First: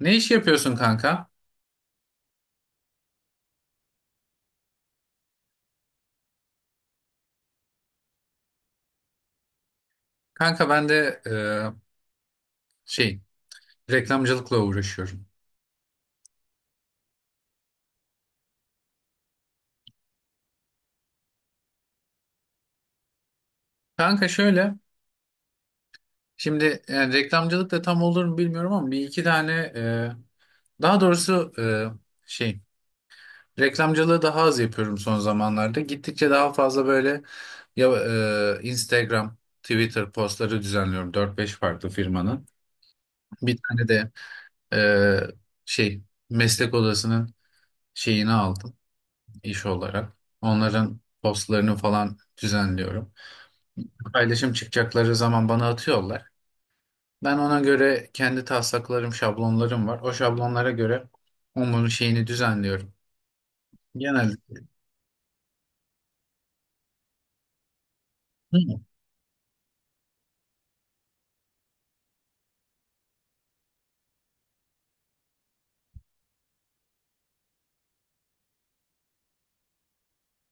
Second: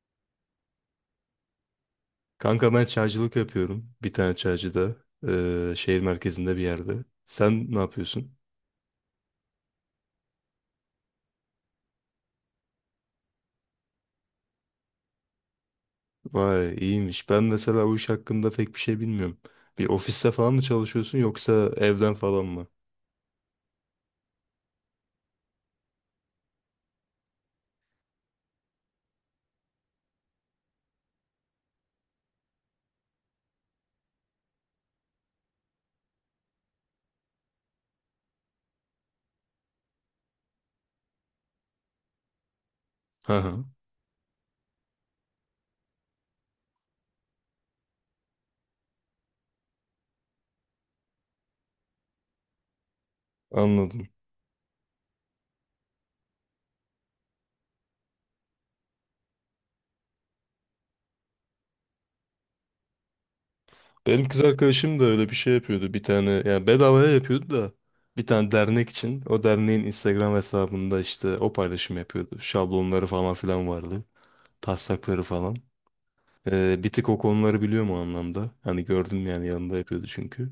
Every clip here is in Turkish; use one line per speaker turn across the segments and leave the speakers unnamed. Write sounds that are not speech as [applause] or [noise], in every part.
Ne iş yapıyorsun kanka?
Kanka ben çaycılık yapıyorum. Bir tane çaycıda. Şehir merkezinde bir yerde. Sen ne yapıyorsun?
Kanka ben de şey reklamcılıkla uğraşıyorum.
Vay iyiymiş. Ben mesela o iş hakkında pek bir şey bilmiyorum. Bir ofiste falan mı çalışıyorsun yoksa evden falan mı?
Kanka şöyle, şimdi yani reklamcılık da tam olur mu bilmiyorum ama bir iki tane daha doğrusu şey reklamcılığı daha az yapıyorum son zamanlarda. Gittikçe daha fazla böyle ya, Instagram, Twitter postları düzenliyorum 4 5 farklı firmanın.
Hı
Bir
hı,
tane de e, şey meslek odasının şeyini aldım. İş olarak. Onların postlarını falan düzenliyorum.
anladım.
Paylaşım çıkacakları zaman bana atıyorlar. Ben ona göre kendi taslaklarım, şablonlarım var. O şablonlara göre onun şeyini düzenliyorum.
Benim
Genelde.
kız arkadaşım da öyle bir şey yapıyordu. Bir tane yani bedavaya yapıyordu da bir tane
Hı.
dernek için. O derneğin Instagram hesabında işte o paylaşım yapıyordu. Şablonları falan filan vardı. Taslakları falan. Bir tık o konuları biliyorum o anlamda. Hani gördüm yani yanında yapıyordu çünkü.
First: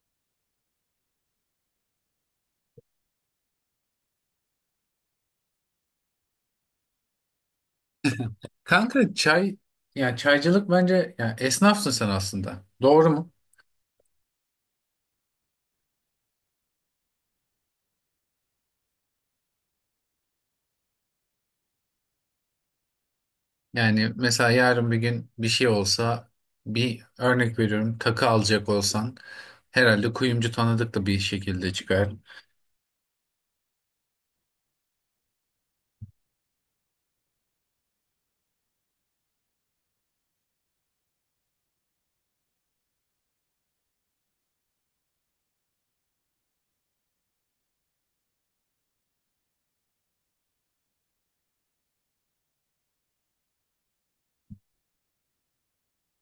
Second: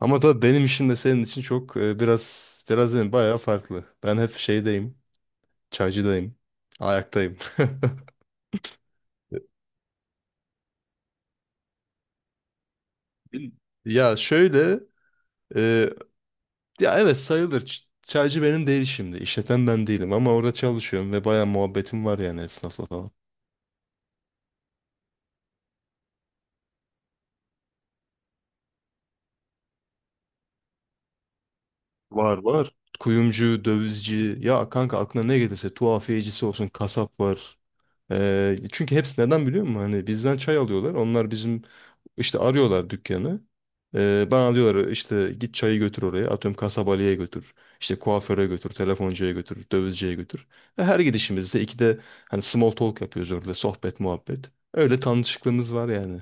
Ama tabii benim işim de senin için çok biraz biraz değil, bayağı farklı. Ben hep şeydeyim, çaycıdayım, ayaktayım. [laughs]
Kanka çay, yani çaycılık bence yani esnafsın sen aslında. Doğru mu?
Bil- Ya şöyle, e, ya evet sayılır. Çaycı benim değil şimdi. İşleten ben değilim ama orada çalışıyorum ve bayağı muhabbetim var yani esnafla falan.
Yani mesela yarın bir gün bir şey olsa, bir örnek veriyorum, takı alacak olsan herhalde kuyumcu tanıdık da bir şekilde çıkar.
Var var. Kuyumcu, dövizci, ya kanka aklına ne gelirse tuhafiyecisi olsun, kasap var. Çünkü hepsi neden biliyor musun? Hani bizden çay alıyorlar. Onlar bizim işte arıyorlar dükkanı. Bana diyorlar işte git çayı götür oraya. Atıyorum kasabalıya götür. İşte kuaföre götür, telefoncuya götür, dövizciye götür. Ve her gidişimizde ikide hani small talk yapıyoruz orada. Sohbet, muhabbet. Öyle tanışıklığımız var yani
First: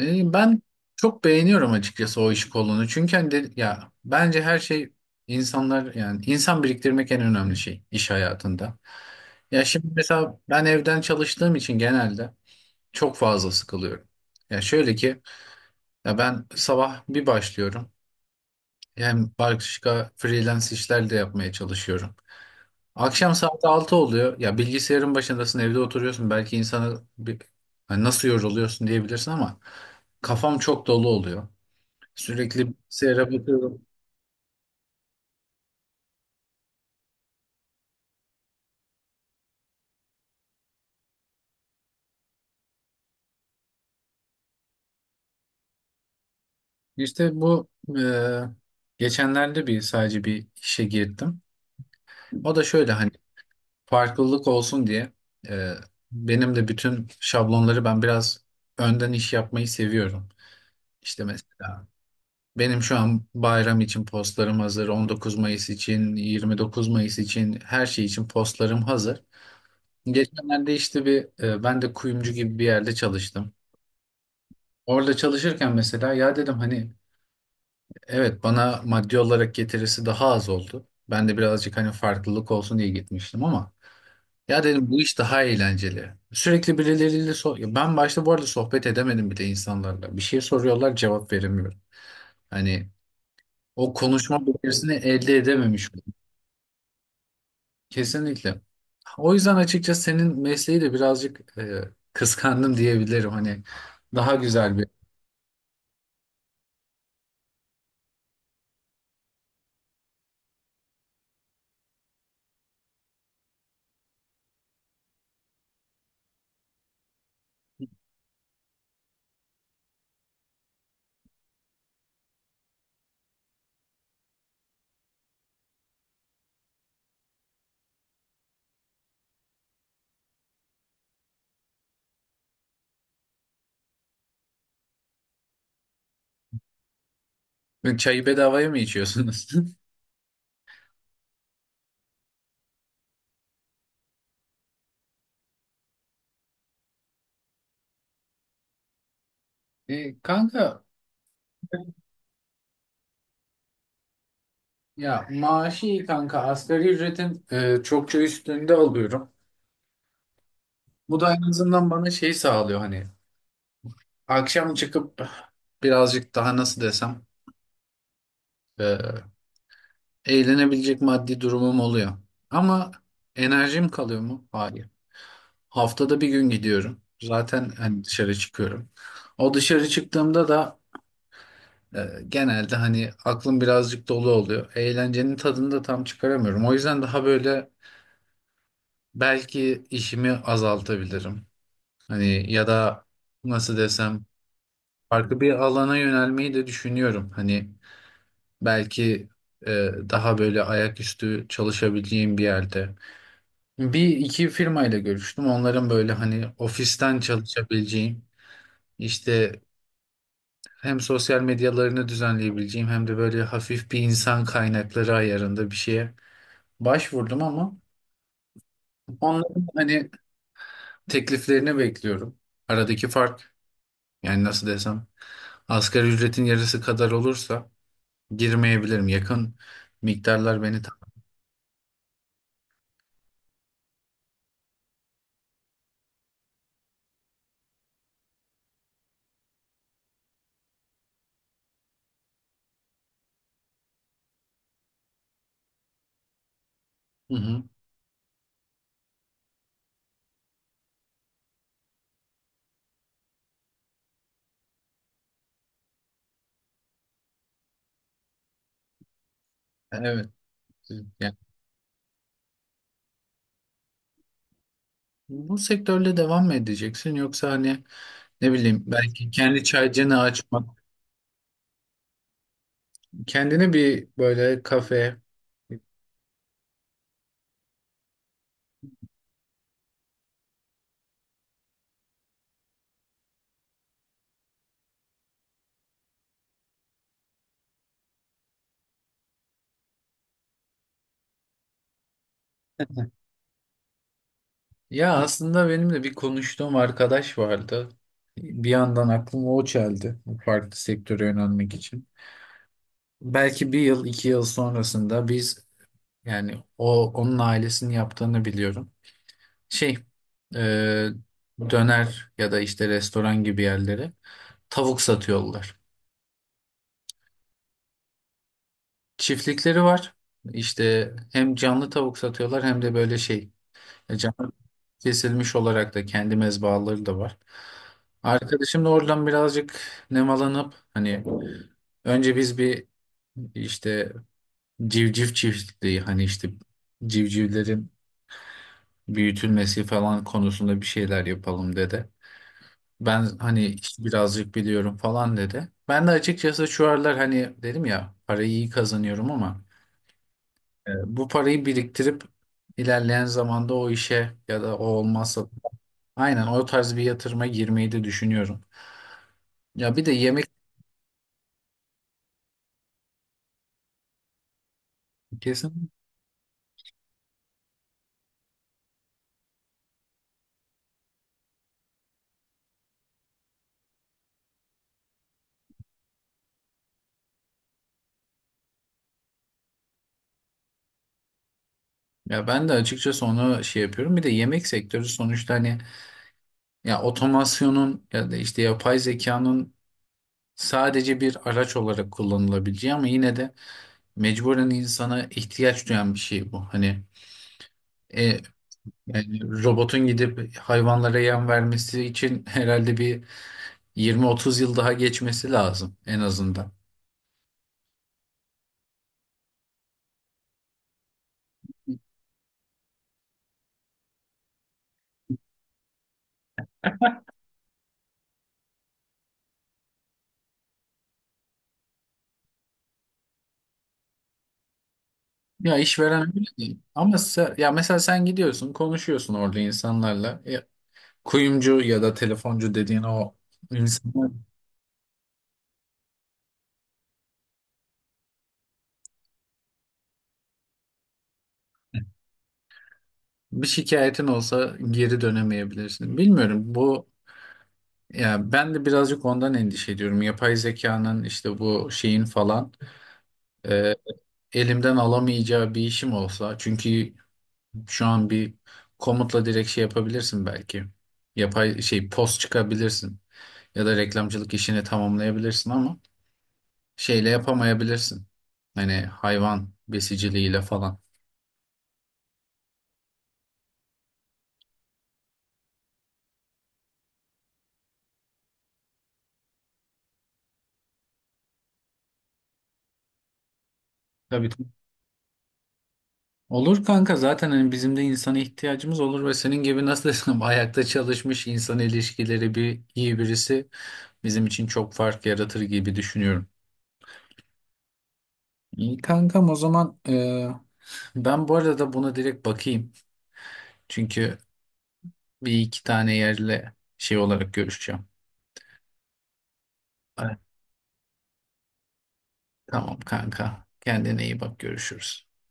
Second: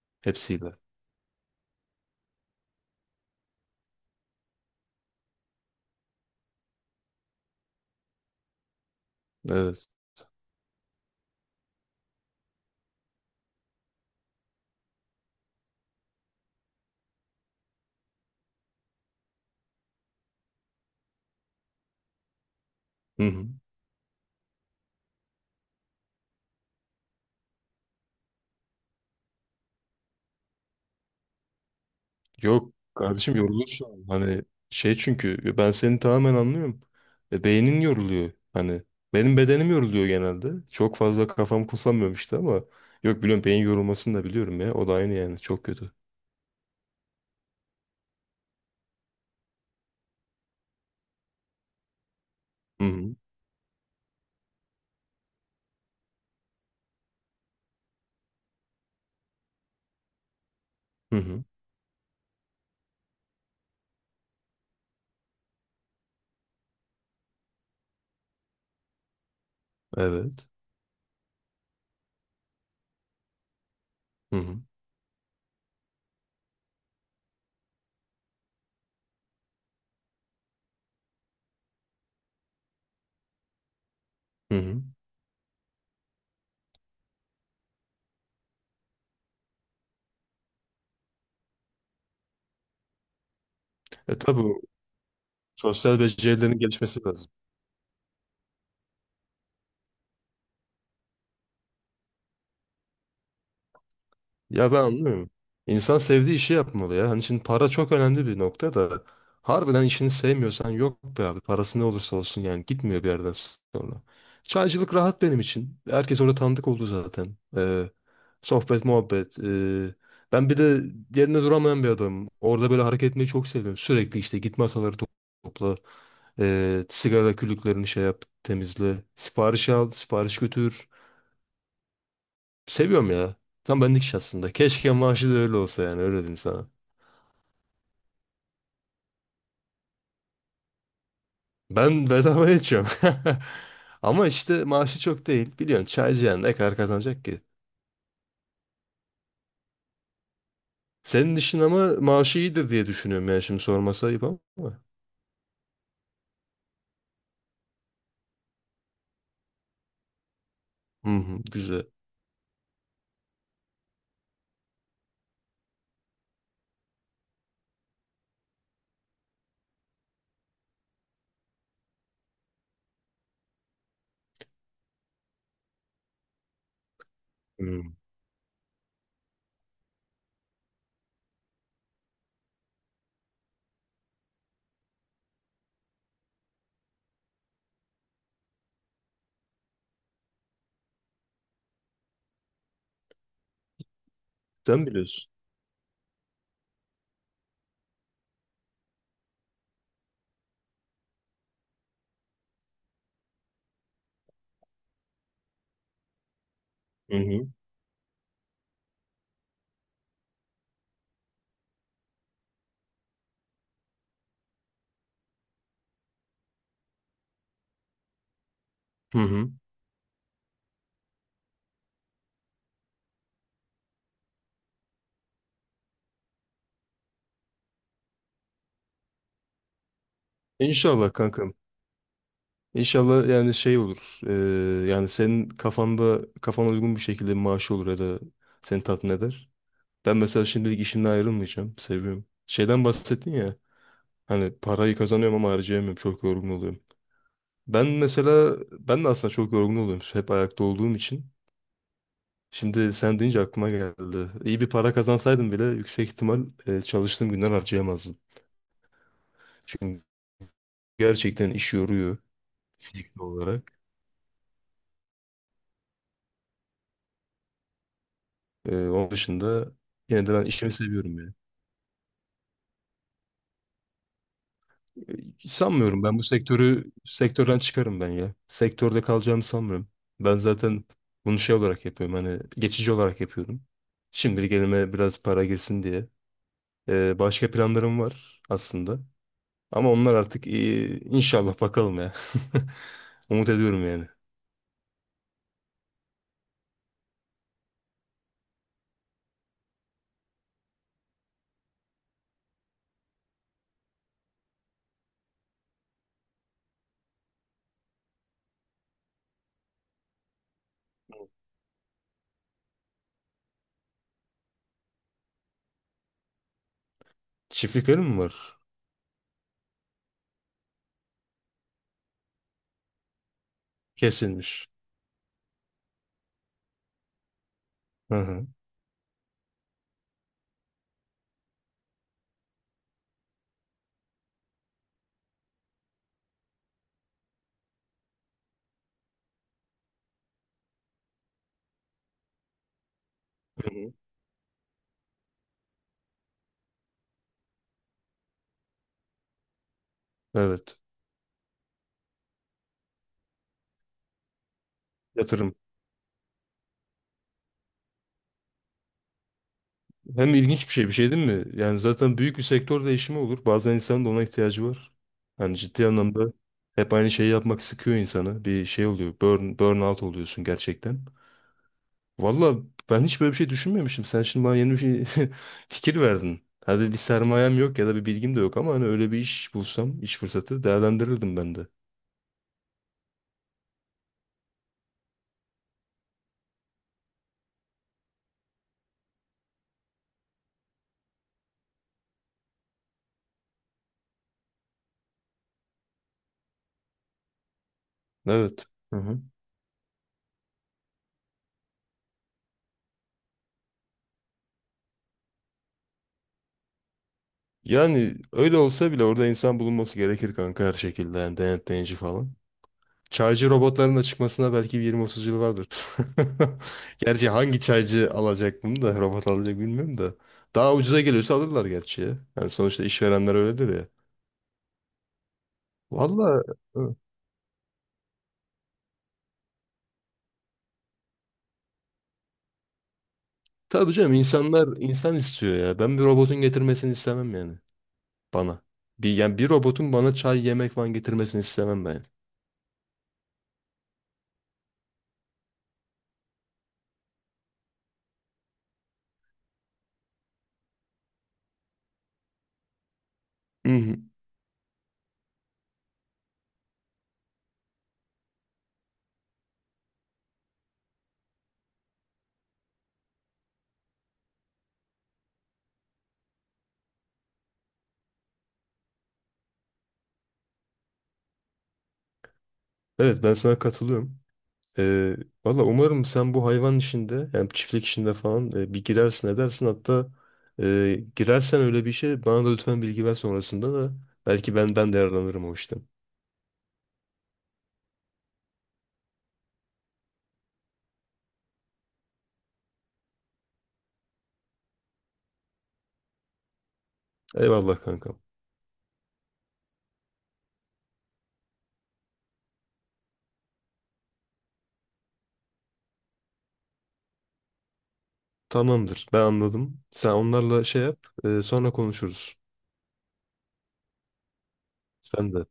Ben
hepsiyle.
çok beğeniyorum açıkçası o iş kolunu. Çünkü hani de- ya bence her şey insanlar, yani insan biriktirmek en önemli şey iş hayatında. Ya şimdi
Evet.
mesela ben evden çalıştığım için genelde çok fazla sıkılıyorum. Ya şöyle ki, ya ben sabah bir başlıyorum. Hem başka freelance işler de yapmaya çalışıyorum.
Hı
Akşam
hı.
saat 6 oluyor. Ya bilgisayarın başındasın, evde oturuyorsun. Belki insana bir, hani nasıl yoruluyorsun diyebilirsin ama kafam çok dolu oluyor. Sürekli
Yok
bilgisayara
kardeşim
bakıyorum.
yorulursun. Hani şey çünkü ben seni tamamen anlıyorum. Beynin yoruluyor. Hani benim bedenim yoruluyor genelde. Çok fazla kafam kullanmıyorum işte ama yok biliyorum beyin yorulmasını da biliyorum ya. O da aynı yani çok kötü.
İşte bu e, geçenlerde bir sadece bir işe girdim. O da
Hı
şöyle, hani
hı.
farklılık olsun diye e, benim de bütün şablonları ben biraz önden iş yapmayı seviyorum.
Hı
İşte
hı.
mesela benim şu an bayram için postlarım hazır, 19 Mayıs için, 29 Mayıs için her şey için postlarım hazır.
Evet.
Geçenlerde işte bir ben de kuyumcu gibi bir yerde çalıştım.
Hı hı.
Orada çalışırken mesela ya dedim hani evet, bana maddi olarak getirisi daha az oldu. Ben de birazcık hani farklılık olsun diye gitmiştim ama
Hı
ya
hı.
dedim bu iş daha eğlenceli. Sürekli birileriyle so- ya ben başta bu arada sohbet edemedim bile insanlarla. Bir şey soruyorlar, cevap veremiyorum. Hani o
E
konuşma
tabii
becerisini elde edememiş
sosyal
oldum.
becerilerin gelişmesi lazım.
Kesinlikle. O yüzden açıkçası senin mesleği de birazcık kıskandım diyebilirim. Hani daha
Ya ben
güzel
anlıyorum. İnsan sevdiği işi yapmalı ya. Hani şimdi para çok önemli bir nokta da. Harbiden işini sevmiyorsan yok be abi. Parası ne olursa olsun yani gitmiyor bir yerden sonra. Çaycılık rahat benim için. Herkes orada tanıdık oldu zaten. Sohbet, muhabbet. Ben bir de yerinde duramayan bir adamım. Orada böyle hareket etmeyi çok seviyorum. Sürekli işte git masaları topla. Sigara külüklerini şey yap, temizle. Sipariş al, sipariş götür. Seviyorum ya. Tam benlik iş aslında. Keşke maaşı da öyle olsa yani öyle diyeyim sana.
bir çayı bedavaya mı içiyorsunuz? [laughs]
Ben bedava içiyorum. [laughs] Ama işte maaşı çok değil. Biliyorsun çaycı yani ne kadar kazanacak ki?
Kanka,
Senin işin ama maaşı iyidir diye düşünüyorum yani şimdi sorması ayıp ama.
ya maaşı iyi kanka. Asgari ücretin çokça üstünde alıyorum.
Hı
Bu da
hı,
en
güzel.
azından bana şey sağlıyor, hani akşam çıkıp birazcık daha nasıl desem, e, eğlenebilecek maddi durumum oluyor. Ama enerjim kalıyor mu? Hayır. Haftada bir gün gidiyorum. Zaten
Hı.
hani dışarı çıkıyorum. O dışarı çıktığımda da genelde hani aklım birazcık dolu oluyor. Eğlencenin tadını da tam çıkaramıyorum. O yüzden daha böyle belki işimi azaltabilirim. Hani ya da nasıl desem,
Sen biliyorsun.
farklı bir alana yönelmeyi de düşünüyorum. Hani belki e, daha böyle ayaküstü çalışabileceğim bir yerde. Bir iki firmayla görüştüm. Onların böyle hani
Hı
ofisten
hı.
çalışabileceğim, işte hem sosyal medyalarını düzenleyebileceğim hem de böyle hafif bir insan kaynakları ayarında bir şeye başvurdum ama
Hı hı.
onların hani tekliflerini bekliyorum. Aradaki fark, yani nasıl desem, asgari ücretin yarısı kadar olursa girmeyebilirim. Yakın miktarlar beni tam.
İnşallah kankam. İnşallah yani şey olur. Yani senin kafanda kafana uygun bir şekilde bir maaşı olur ya da seni tatmin eder. Ben mesela şimdilik işimden ayrılmayacağım. Seviyorum. Şeyden bahsettin ya. Hani parayı kazanıyorum ama harcayamıyorum. Çok yorgun oluyorum.
Hı hı.
Ben mesela ben de aslında çok yorgun oluyorum. Hep ayakta olduğum için. Şimdi sen deyince aklıma geldi. İyi bir para kazansaydım bile yüksek ihtimal çalıştığım günden harcayamazdım. Çünkü
Evet. Yani
gerçekten iş yoruyor fiziki olarak.
bu sektörle devam mı edeceksin yoksa hani, ne
E,
bileyim,
onun
belki kendi
dışında
çaycını
yine de ben işimi
açmak,
seviyorum yani.
kendine bir böyle kafe.
Sanmıyorum ben bu sektörden çıkarım ben ya. Sektörde kalacağımı sanmıyorum. Ben zaten bunu şey olarak yapıyorum hani geçici olarak yapıyorum. Şimdilik elime biraz para girsin diye. Başka planlarım var aslında. Ama onlar artık iyi. İnşallah bakalım ya. [laughs] Umut ediyorum yani.
Ya aslında benim de bir konuştuğum arkadaş vardı. Bir yandan aklıma o çeldi bu farklı sektöre yönelmek için. Belki bir yıl, iki yıl sonrasında biz, yani o, onun ailesinin yaptığını biliyorum. Şey, e, döner ya da işte restoran gibi yerlere tavuk satıyorlar.
Çiftliklerim mi var?
Çiftlikleri var. İşte hem canlı tavuk satıyorlar hem de böyle şey, canlı
Kesilmiş.
kesilmiş olarak da kendi mezbahaları da var.
Hı hı.
Arkadaşım da oradan birazcık nemalanıp hani önce biz bir işte civciv çiftliği, hani işte civcivlerin büyütülmesi falan konusunda bir şeyler yapalım dedi. Ben hani
Hı hı.
işte birazcık biliyorum falan dedi. Ben de açıkçası şu aralar hani dedim ya parayı iyi kazanıyorum ama
Evet.
e, bu parayı biriktirip ilerleyen zamanda o işe ya da o olmazsa
Yatırım.
aynen o tarz bir yatırıma girmeyi de düşünüyorum. Ya bir de
Hem
yemek,
ilginç bir şey değil mi? Yani zaten büyük bir sektör değişimi olur. Bazen insanın da ona ihtiyacı var. Yani ciddi
kesin.
anlamda hep aynı şeyi yapmak sıkıyor insanı. Bir şey oluyor. Burnout oluyorsun gerçekten. Valla ben hiç böyle bir şey düşünmemişim. Sen şimdi bana yeni bir şey [laughs] fikir verdin. Hadi bir sermayem yok ya da bir bilgim de yok ama hani öyle bir iş bulsam, iş fırsatı değerlendirirdim ben de.
Ya ben de açıkçası onu şey yapıyorum. Bir de yemek sektörü sonuçta hani ya otomasyonun ya da işte yapay zekanın sadece bir araç olarak kullanılabileceği ama yine de mecburen insana ihtiyaç duyan bir şey bu. Hani E,
Evet. Hı hı.
yani robotun gidip hayvanlara yem vermesi için [laughs] herhalde bir 20-30 yıl daha geçmesi lazım en azından.
Yani öyle olsa bile orada insan bulunması gerekir kanka her şekilde. Yani denetleyici falan. Çaycı robotların da çıkmasına belki bir 20-30 yıl vardır. [laughs] Gerçi hangi çaycı alacak bunu da robot alacak bilmiyorum da. Daha ucuza geliyorsa alırlar gerçi ya. Yani sonuçta işverenler öyledir ya.
Ya işveren
Valla,
öyle değil. Ama se- ya mesela sen gidiyorsun, konuşuyorsun orada insanlarla. Kuyumcu ya da telefoncu dediğin o
tabii canım,
insanlar,
insanlar insan istiyor ya. Ben bir robotun getirmesini istemem yani bana. Yani bir robotun bana çay yemek falan getirmesini istemem ben.
bir şikayetin olsa geri dönemeyebilirsin. Bilmiyorum bu, ya ben de birazcık ondan endişe ediyorum. Yapay zekanın işte bu şeyin falan
Hı
e,
hı.
elimden alamayacağı bir işim olsa. Çünkü şu an bir komutla direkt şey yapabilirsin belki. Yapay şey post çıkabilirsin ya da reklamcılık işini tamamlayabilirsin ama şeyle yapamayabilirsin. Hani hayvan besiciliğiyle falan.
Evet ben sana katılıyorum. Ee, valla umarım sen bu hayvan işinde yani çiftlik işinde falan bir girersin edersin. Hatta girersen öyle bir şey bana da lütfen bilgi ver sonrasında da
Tabii.
belki ben de yararlanırım o işten.
Olur kanka, zaten hani bizim de insana ihtiyacımız olur ve senin gibi nasıl desem [laughs] ayakta çalışmış, insan ilişkileri bir iyi birisi bizim için çok fark yaratır gibi düşünüyorum.
Eyvallah kankam.
İyi kankam, o zaman ben bu arada buna direkt bakayım. Çünkü bir iki tane yerle şey olarak görüşeceğim.
Tamamdır ben anladım. Sen
Evet,
onlarla şey yap, sonra konuşuruz.
tamam kanka, kendine iyi bak, görüşürüz.
Sen de.